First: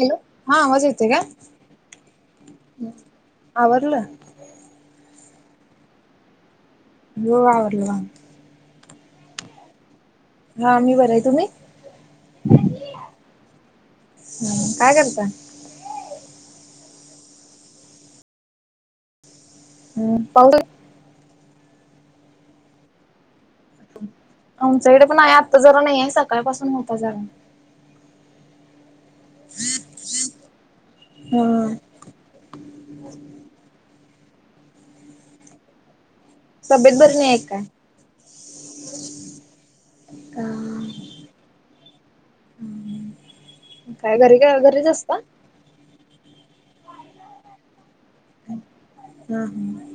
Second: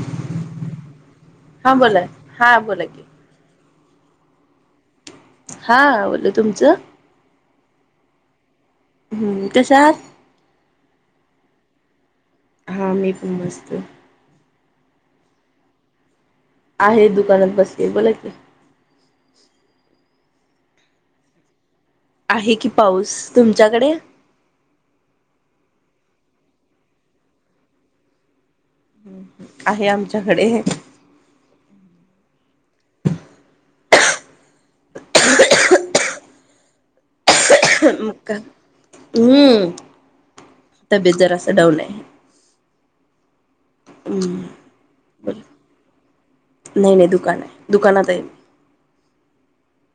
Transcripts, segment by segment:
Hello हा आवाज येते हां बोला हां बोला काय? की आवरलं? हा आवरल तुमचं? हो आवडलं. हम्म, कशा आहात? हा मी बर आहे. तुम्ही? हां मी पण मस्त. हम्म, काय करता? आहे दुकानात बसली बोला की. हम्म, पाऊस आहे की पाऊस, तुमच्याकडे? आमच्याकडे पण आहे आत्ता जरा नाही आहे सकाळपासून होता जरा. आहे आमच्याकडे. हम्म. ह तब्येत बरी नाही काय? मक्का हम्म का तब्येत जरास डाऊन आहे. काय घरी हम् काय घरीच असता नाही नाही दुकान आहे दुकानात आहे. हम्म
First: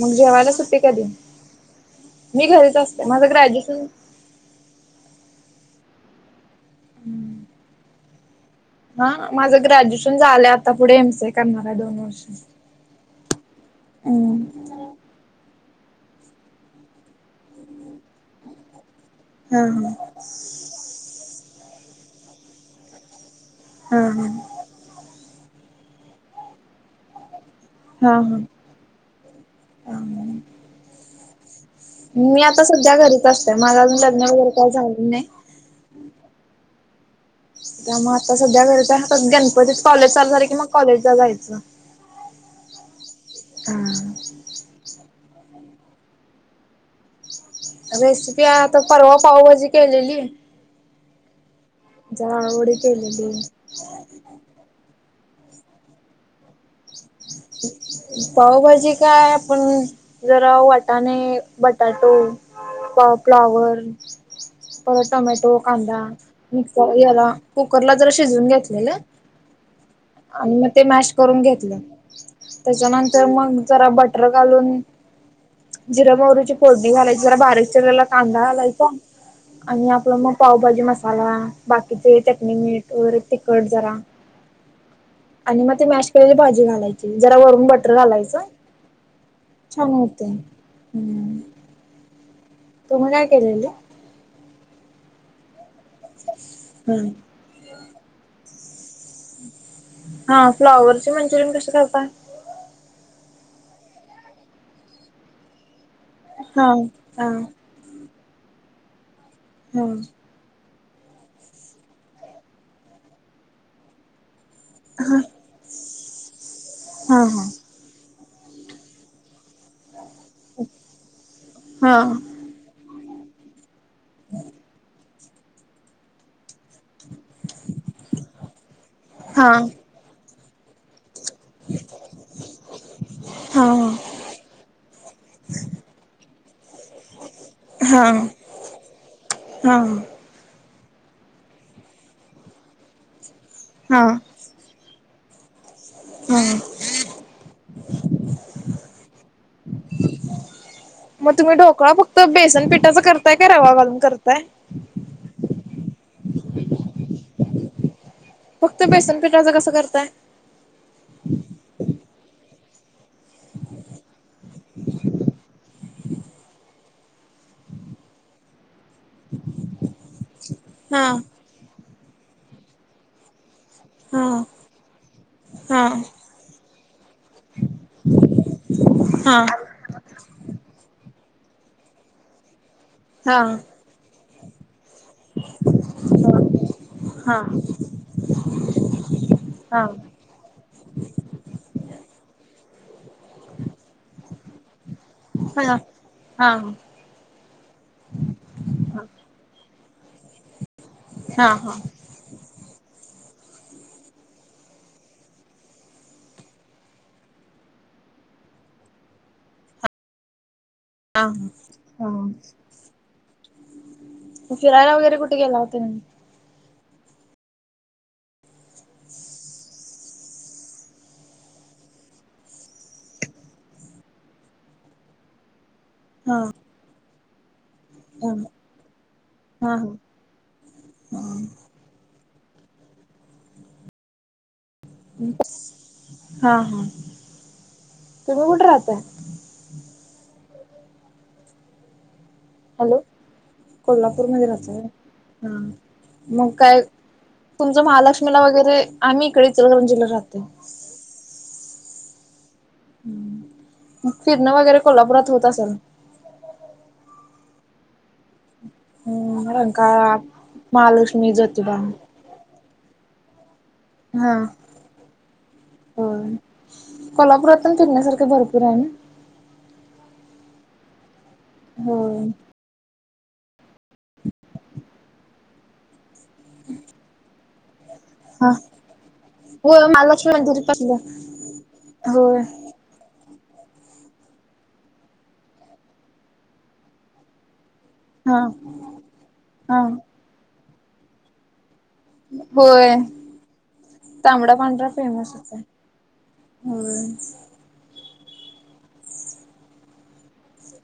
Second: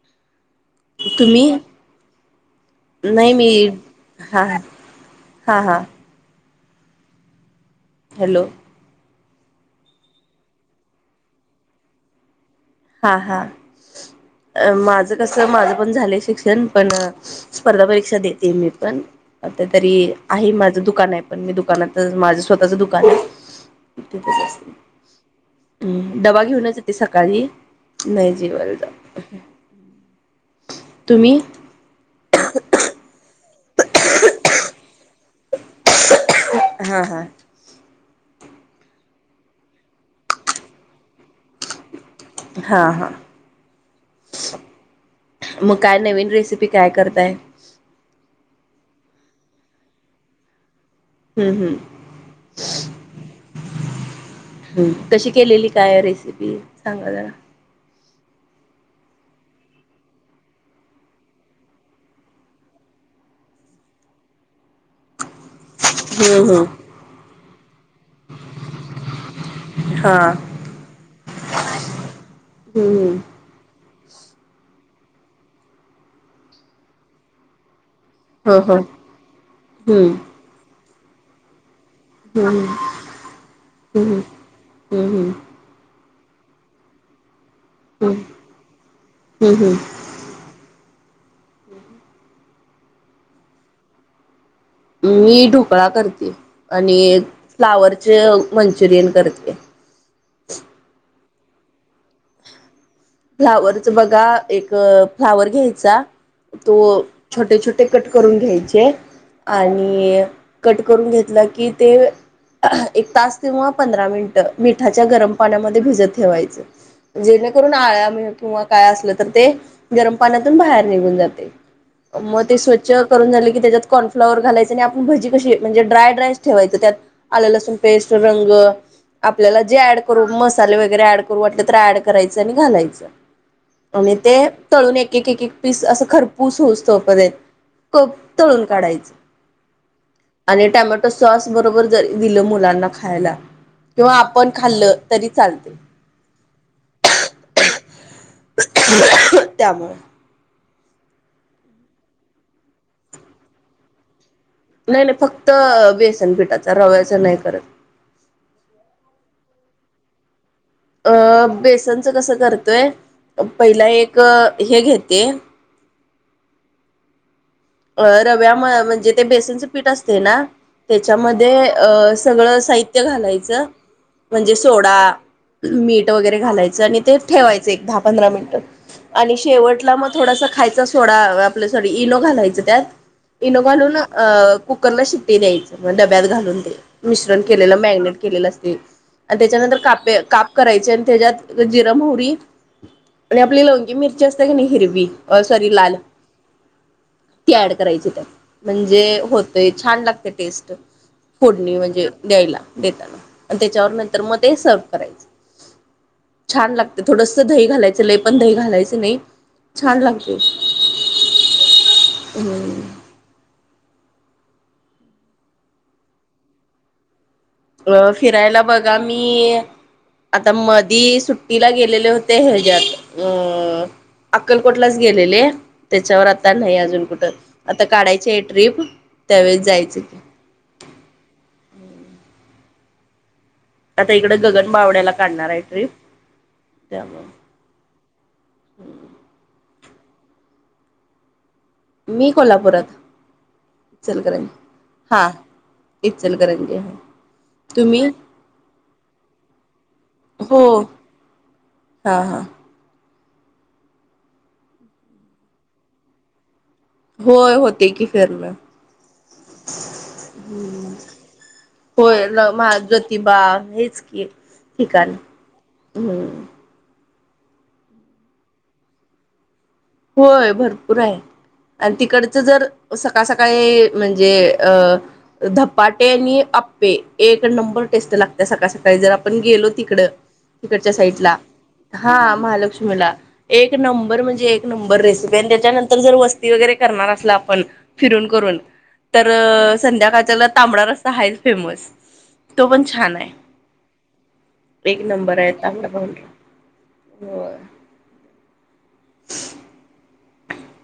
मग जेवायलाच सुट्टी कधी तुम्ही मी घरीच असते माझं ग्रॅज्युएशन हा हा हा हम्म हॅलो हा माझं ग्रॅज्युएशन झालंय आता पुढे एम सी ए करणार आहे दोन वर्षाच हा हा माझं कसं माझं पण झालं शिक्षण पण स्पर्धा परीक्षा देते मी पण हा आता हा तरी आहे माझं दुकान आहे पण मी दुकानात माझं स्वतःच दुकान आहे. हा डबा घेऊनच येते सकाळी हा नाही हा जीवा जा हा तुम्ही [unintelligible] मी आता सध्या घरीच असतंय माझं अजून लग्न वगैरे काय झालेल नाही. हा हा मग आता सध्या घरीच असते गणपतीत कॉलेज चालू झाले की मग कॉलेजला जायचं. हा हा मग काय नवीन रेसिपी काय करताय? रेसिपी आ आता परवा पावभाजी केलेली. हम्म हम्म जावडी केलेली [unintelligible] कशी केलेली काय रेसिपी सांगा जरा? पावभाजी काय आपण जरा वटाणे बटाटो फ्लाॉवर परत टोमॅटो कांदा हम्म हम्म मिक्सर याला कुकरला जर शिजून घेतलेलं हा मग ते जरा मॅश करून घेतलं हम्म त्याच्यानंतर मग जरा बटाटा घून जची फोणी झा ज बच्या वे [unintelligible] कांदा हम्म हो हो घालायचा आणि हम्म आपलं मग पावभाजी मसाला बाकीचे चटणी हम्म मीठ व तिखट जरा हम्म हम्म हम्म हम्म आणि मग ते मॅश केलेली भाजी घालायची जरा वरून बटर बटर घालायचं हम्म हम्म छान होते. तुम्ही काय केलेली? मी ढोकळा करते आणि हम्म फ्लावरचे मंचुरियन करते. हा फ्लाॉवरचे मंचुरियन कसे करत फ्लावरचा बघा एक फ्लावर घ्यायचा हा तो हा छोटे छोटे ते कट करून घ्यायचे हा आणि कट करून घेतलं की ते एक तास किवा पंधरा मिनटं मिठाच्या हा गरम पाण्यामध्ये भिजत ठेवायचं हा जेणेकरून अळ्या किंवा काय असलं तर ते गरम पाण्यातून बाहेर निघून जाते हा मग ते स्वच्छ करून झाले की त्यात कॉर्नफ्लावर घालायचे आणि आपण भजी कशी म्हणजे ड्राय ड्राय ठेवायचं त्यात आल लसून पेस्ट रंग हा हा आपल्याला जे ऍड करू मसाले वगैरे ऍड वाट तर ऍड करायचं आणि घालायचं. आणि ते तळून एक एक एक पीस असं खरपूस होउस तोपर्यंत. खप तळून काढायचं. हा हा. आणि टॅमॅटो सॉस बरोबर जरी दिलं मुलांना खायला हा किंवा पण खाल्लं तरी चालते. हम! त्यामुळे. मग तुम्ही ढोकळा फक्त बेसन पीठाचा करताय का रवा घालून करताय? नाही नाही फक्त अ बेसन पिठाचा रव्याचा नाही करत. फक्त बेसनपीठाचं कसं करताय? अ बेसनचं कसं करतोय पहिला एक हे घेते. अ रव्या म-म्हणजे ते बेसनचं पीठ असते ना हा त्याच्याम ध्ये अ सगळं साहित्य घालायचं हा म्हणजे सोडा, हा मीठ वगैरे घालायचं आणि ते ठेवायचं एक दहा पंधरा मिनिट हा आणि शेवटला मग थोडसा खायचा सोडा आपल्या सॉरी इनो घालायचं त्यात. हा हा इनो घालून अ कुकरला शिट्टी द्यायच म डब्यात घालून ते, हा मिश्रण केलेलं मॅगनेट केलेलं असतील आणि त्याच्यानंतर कापे- काप करायचे आणि त्याच्यात जिरं मोहरी आणि आपली लवंगी मिरची असते क नाही हिरवी हं सॉरी लाल हा! ती ऍड करायची त्या म्हणजे होतय छान लागते टेस्ट. फोडणी म्हणजे द्यायला -देतानाआणि त्याच्यावर नंतर मग ते सर्व करायचं. छान लागते थोडस दही घालायचं लही पण दही घालायच नाही छान लागते. हा! आणि फिरायला वगैरे कुठे गेला होता का नाही? अ फिरायला बघा मी! आता मधी सुट्टीला गेलेले होते हच्या्यात अ अक्कलकोटलाच गेलेले. त्याच्यावर हा आता नाही अजून कुठं आता काढायची हा आहे ट्रिप त्यावेळेस जायचं. हम! आता इकडं गगन बावड्याला काढणार आहे ट्रिप हा हा त्यामुळे तुम्ही कुठे राहताय? मी कोल्हापुरात. कोल्हापूर मध्ये इचलकरंजी राहताय हा होय मग इचलकरंजी काय? आहे तुमचं तुम्ही महालक्ष्मीला वगैरे आम्ही इकडे इचलकरंजी ला राहतोय. हो हा हा! मग फिरणं वगैरे कोल्हापुरात होत असल? होय होते की. फिरणार हम्म रंकाळा, हम महालक्ष्मी, ज्योतिबा होय ना माझं. किं बा हेच की हा ठिकाण होय हम्म. कोल्हापुरात पण फिरण्यासारखे भरपूर आहे नयी. होय भरपूर आहे आणि होय तिकडचं जर सकाळ सकाळी म्हणजे अ धपाटे आणि आप्पे एक त नंबर टेस्ट लागत हा सकाळ सकाळी जर आपण गेलो होय तिकड महालक्ष्मी मंदिर तिकडच्या पासलं साईड ला. हा होय महालक्ष्मीला एक नंबर म्हणजे एक नंबर रेसिपी आणि त्याच्यानंतर जर वस्ती वगैरे करणार असला आपण फिरून हा करून तर हा संध्याकाळच्याला तांबडा रस्सा हायेच फेमस. तो पण होय. छान आहे. तांबडा पांढरा एक नंबर फेमसच आहे ये, तांबडा पांढरा होय. होय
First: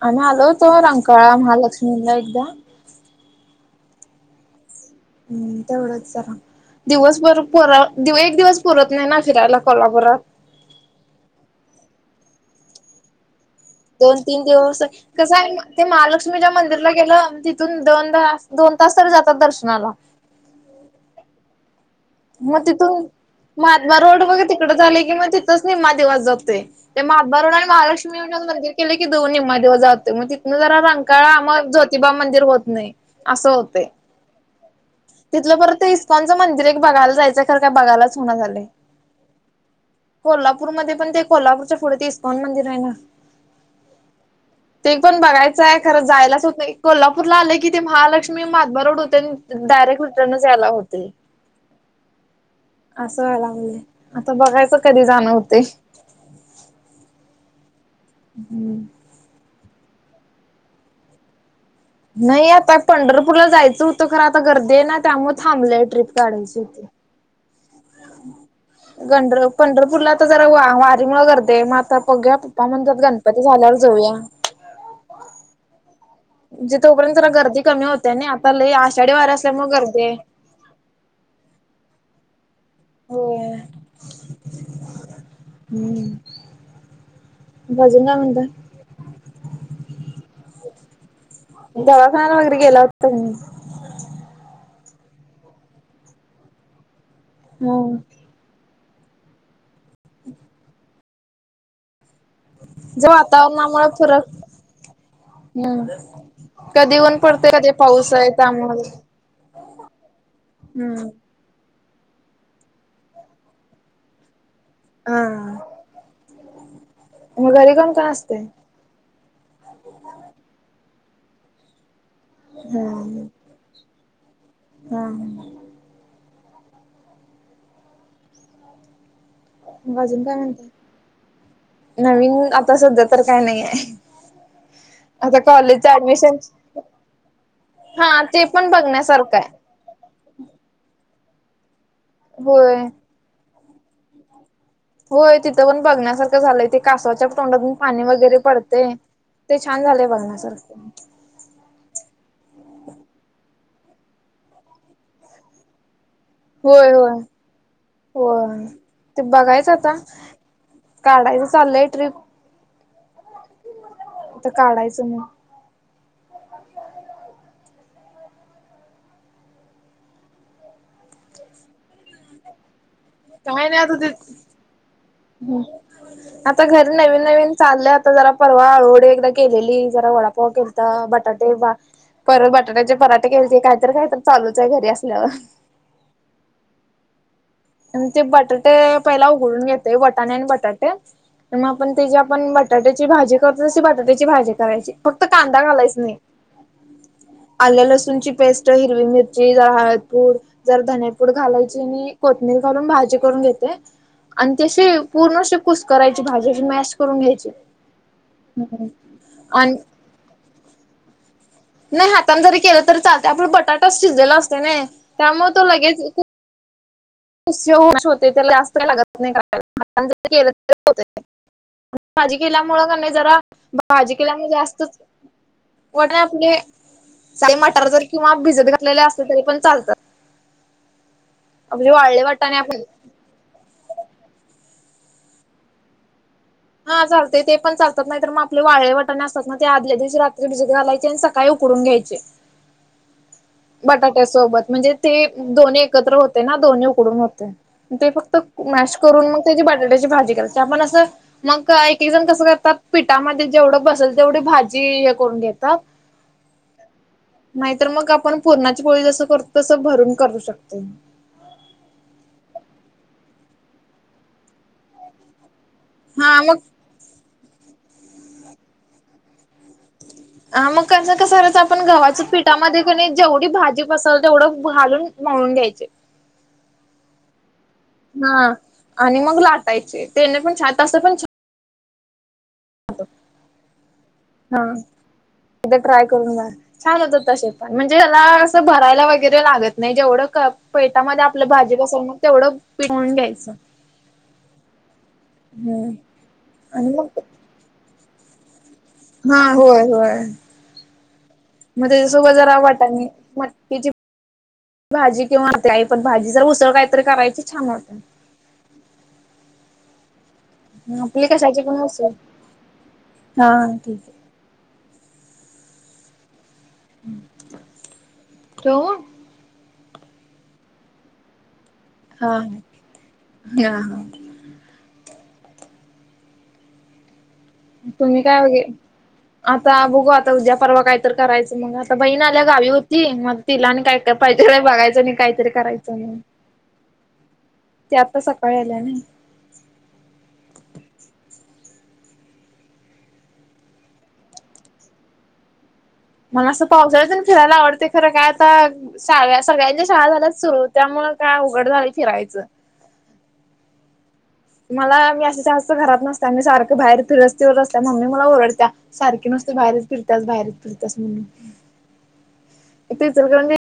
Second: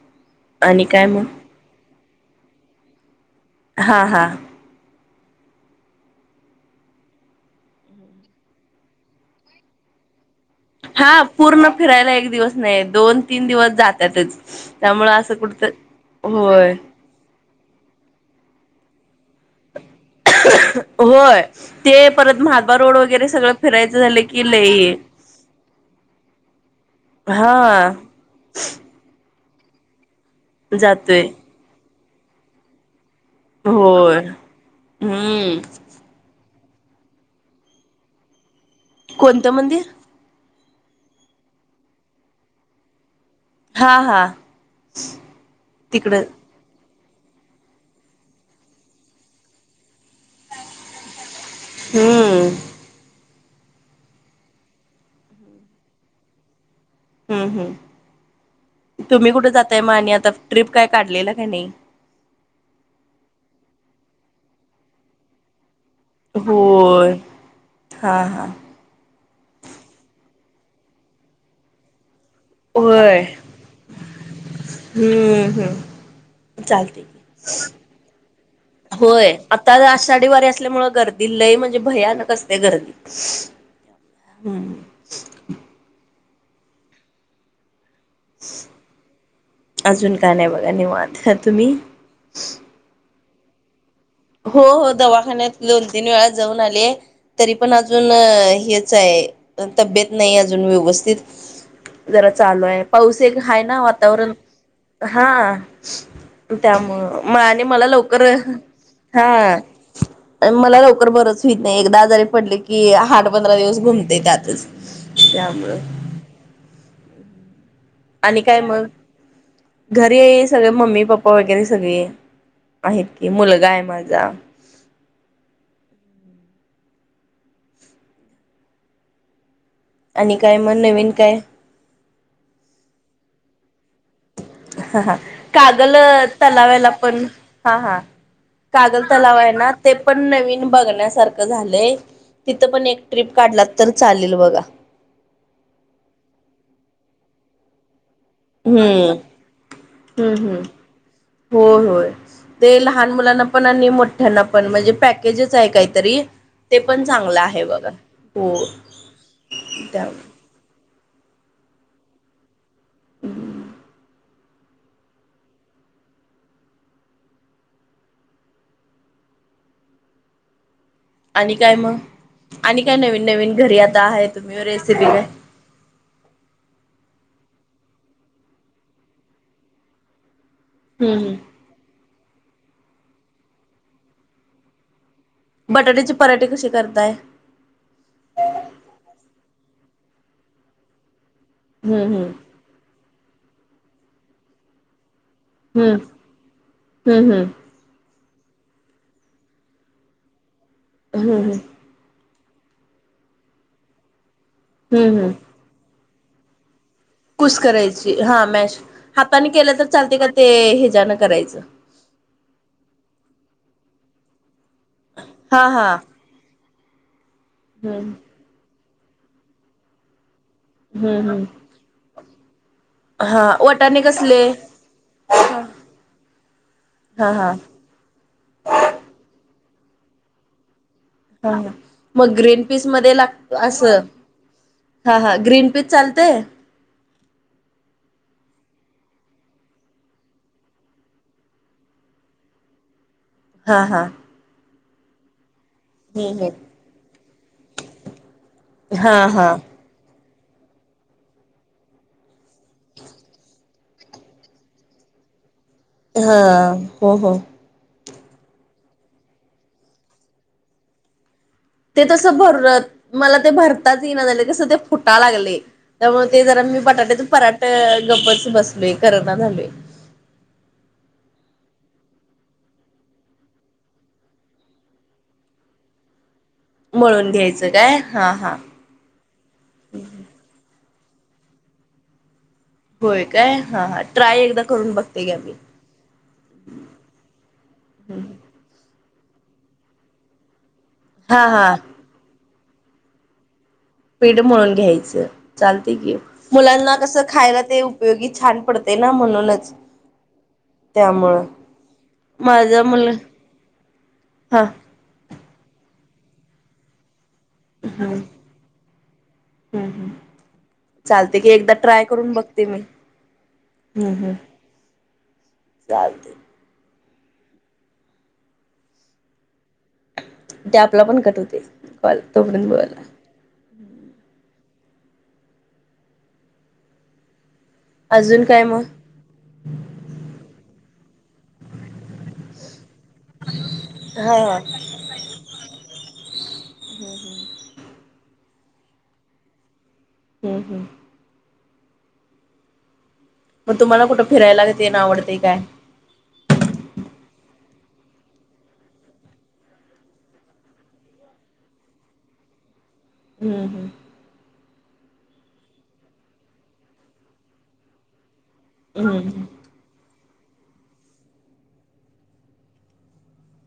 आम्ही आलो होतो आणि काय मग रंकाळा महालक्ष्मीला एकदा हा हा हमम तेवढंच जरा दिवसभर-भर एक दिवस पुरत नाही ना फिरायला कोल्हापुरात. हा पूर्ण फिरायला एक दिवस नाही दोन तीन दिवस दोन जातातच तीन दिवस त्यामुळं असं कसं आहे कुठत ते महालक्ष्मीच्या होय मंदिरला गेलो तिथून दोनदा दोन तास तरी जातात दर्शनाला. होय ते परत मग महादबा रोड तिथून वगैरे सगळं महात्बा फिरायचं रोड झालं बघ की तिकड लई झाले की मग तिथंच निम्मा दिवस जातोय. ते महात्बा रोड आणि हा महालक्ष्मी म्हणून मंदिर केलय की दोन निम्मा दिवस जातो मग तिथनं जरा जातोय रंकाळा मग ज्योतिबा मंदिर होत नाही. असं होतेय होय तिथलं परत हम्म इस्कॉनचं मंदिर एक बघायला जायचं खर काय बघायलाच होईना झालंय. कोणतं मंदिर? कोल्हापूरमध्ये पण ते कोल्हापूरच्या पुढे ते इस्कॉन मंदिर आहे ना हा हा ते पण बघायचं आहे खरं तिकड जायलाच होत नाही. कोल्हापूरला आले कि ते महालक्ष्मी, महात्बा रोड होते आणि डायरेक्ट रिटनच यायला होतय. हमम. असं व्हायला लागलंय आता बघायचं कधी जाणं होतय. हमम हम. हमम. तुम्ही कुठे जाताय म आणि आता ट्रिप काय काढलेलं का नाही? नाही आता पंढरपूरला जायचं होतं खरं आता गर्दी आहे ना त्यामुळे थांबलंय ट्र्रीप काढायची होती. हां हा.. गंढर पंढरपूरला तर जरा वारीमुळे गर्दी ये मग आता बघुया पप्पा म्हणतात होय गणपती झाल्यावर जाऊया. हम्म हम्म म्हणजे चालते तोपर्यंत ना गर्दी कमी होतेय ना आता लई आषाढी होय वऱ्या असल्यामुळे गर्दीये. दिल्लय म्हणजे भयानक असते गर्दी होय हम्म. हमम. मग आजून काय म्हणताय? अजून काय नाही बघा निवांत. तुम्ही? दवाखान्याला वगैरे गेला होता [unintelligible] हो हो दवाखान्यात दोन तीन वेळा जाऊन आले. तरी पण हम्म अजून हेच आहे तब्येत नाही अजून व्यवस्थित जरा चालू आहे जे पाऊस एक हाय ना वातावरणामुळे फरक वातावरण हा हम्म कधी त्यामुळ ऊन म पडते आणि कधी मला पाऊस लवकर आहे त्यामुळे हा.. ला हम्म लवकर बघ बरच होईत नाही एकदा आजारी पडले की आठ पंधरा दिवस घुमते त्यातच हा.. त्यामुळं मग घरी कोण कोण् आणि असते. काय मग? घरी सगळे मम्मी पप्पा वगैरे सगळे आहेत हम्म की मुलगा आहे माझा. हा, मग अजून काय आणि म्हणते. मग नवीन काय हा हा कागल तलावाला पण हा हा ते पण कागल बघण्यासारखं तलावा आहे ना. ते पण नवीन बघण्यासारखं झालंय तिथं होय. पण एक ट्र्रीप काढला तर चालेल बघा. होय तिथं पण बघण्यासारखं झालंय ते कासवाच्या तोंडातून पाणी वगैरे. पडते हम्म ते छान झाले हम्म हम्म बघण्यासारखे. होय होय. ते लहान मुलांना पण आणि मोठ्यांना पण म्हणजे पॅकेजच आहे काहीतरी. ते होय पण होय चांगलं आहे बघा हो होय ते बघायचं आता. त्या काढाच चालयट ट्रीप. ह [inaudible] आता काढायचं मग. आणि काय मग आणि काय नवीन नवीन घरी आता आहे तुम्ही रेसिपी का. हम. आता घरी नवीन नवीन चालले आता जरा परवा आळूहळी एकदा केलेली जरा वडापावा केली. हम्म हम्म. बटाटे बा पर बटाट्याचे पराटे केलेते काहीतरी काही तर चालूच आहे घरी असल्यावर. बटाट्याचे पराठे कसे करताय. ते बटाटे पहिला उघडून घेते बटाणे आणि बटाटे मग आपण ते हम्म जे आपण हम्म ब''--'' बटाट्याची भाजी करतो तशी बटाट्याची भाजी करायची. फक्त कांदा घालायच नाही हम्म हम्म हम्म आल्या लसूणची पेस्ट. त हिरवी मिरची जर हळदपुड जर धनेपूड हम्म हम्म घालायची आणि. कोथींबीर घालून भाजी करून घेते आणि ती हम्म हम्म. पूर्णशी कुसकरायची भाजी अशी मॅश. करून घ्यायची कुश करायची हा मॅश हाताने आणि केलं तर चालते का ते हच्यान करायचं. नाही हातात जरी केलं तरी चालत आपण बटाटाच शिजलेला असत ना त्यामुळे तो हा हा. लगेच. श हम्म होते त्याला जास्त काही [inaudible] लागत नाहीला हम्म हम्म. माझी केल्यामुळ का नाहीत. जरा हा वटाणे भाजी केल्या कसले म जास्तच वाट ना आपले. हा हा साई मटार जर किंवा भिजत घातलेले असले तरी पण चालतात. हा म्हणजे वाळले मग वाटाणे ग्रीन आपण पीस मध्ये लाग''--'' असं हा हा ग्रीन पीज चालतय. हा चालते ते पण चालत नाही तर मग आप वाळे वाटाणे असतात ना ते आदल्या दिवशी रात्री भिजत घालायचे आणि सकाळी उकडून घ्यायचे. चे, हा हा बटाट्यासोबत म्हणजे ते दोन् एकत्र हम्म होते ना हम्म दोन्ही उकडून होतेय. ते फक्त मॅश हा करून मग हा त्याची बटाट्याची भाजी करायची आपण असं मग एकजण कसं कर. तात पिठामध्ये जेवढं बसेल तेवढी भाजी हे करून घेतात. हा हो हो, नाहीतर मग आपण पूरणाची पोळी जस करतो तसं भरून करू शकते. ते तसं भरत मला ते भरताच येई ना झाले कसं ते फुटा लागलय. त्यामुळे हा ते मग जरा मी बटाट्यातून पराठ गप्पच बसलो करना झाले. हा मग कसं कसं करायचं आपण गव्हाच्या पीठामध्य क नाय जेवढी भाजी पसरल तेवढं घालून. मऊून घयचे. म्हणून घ्यायचं काय हा हा. आणि मग लाटायचे ते पण छात असं पण छ''--'' होय काय हा हा ट्राय छान एकदा हा करून बघते घ्या ते. एकदा ट्राय करून बा छान होतं तसे पण, म्हणजे याला असं भरायला वगैरे लागत नाही जेवढं कप पेतामध्ये हा आपलं हा भाजी बसल ना तेवढं पिट मळून घ्यायचं. पीठ म्हळून घ्यायचं हम्म चालते की आणि मुलांना मग कसं खायला ते उपयोगी छान पडते ना हा म्हणूनच होय, होय! त्यामुळं म त्याच्यासोबत जरा माझा वाटाने मुल मटकीची हा भाजी किंवा होत आहे, पण भाजी जर उसळ कायतरी करायची? छान होते हूं हूं हूं! आपली चालते की कशाची एकदा पण ट्राय उसळ करून बघते मी हा ठीक हूं आहे हूं. चालत. ठेऊ. ते आपला पण कट होतय कॉल तोपर्यंत बोला. यां! तुम्ही अजून काय वगैरे म? आता बघू आता उद्या परवा काय तर करायचं मग, आता बहीण आल्या गावी होती मग. तिला आणि काय, काय हा पाहिजे हा ते बघायचं नी काही तरी कराय ती आता सकाळी आल्या न. हूं हूं! म तुम्हाला कुठं फिरायला तेन आवडतेय काय? म असं पावसाळ्यातूण फिरायला आवडते खरं काय आता साळव्या, सगळ्यांच्या शाळा झाल्यात सुरू, त्यामुळ काय आवघड झालं फिरायचं. हूं हूं! मला मी असं जास्त घरात नसत्यां, आणि सारखं बाहेर फिरस्तीवर असत्यां मम्मी मला ओरडत्यां. हम्म सारखे नुसते बाहेरच फिरतास, बाहेरच फिरतास म्हणून ति चलकरंजी.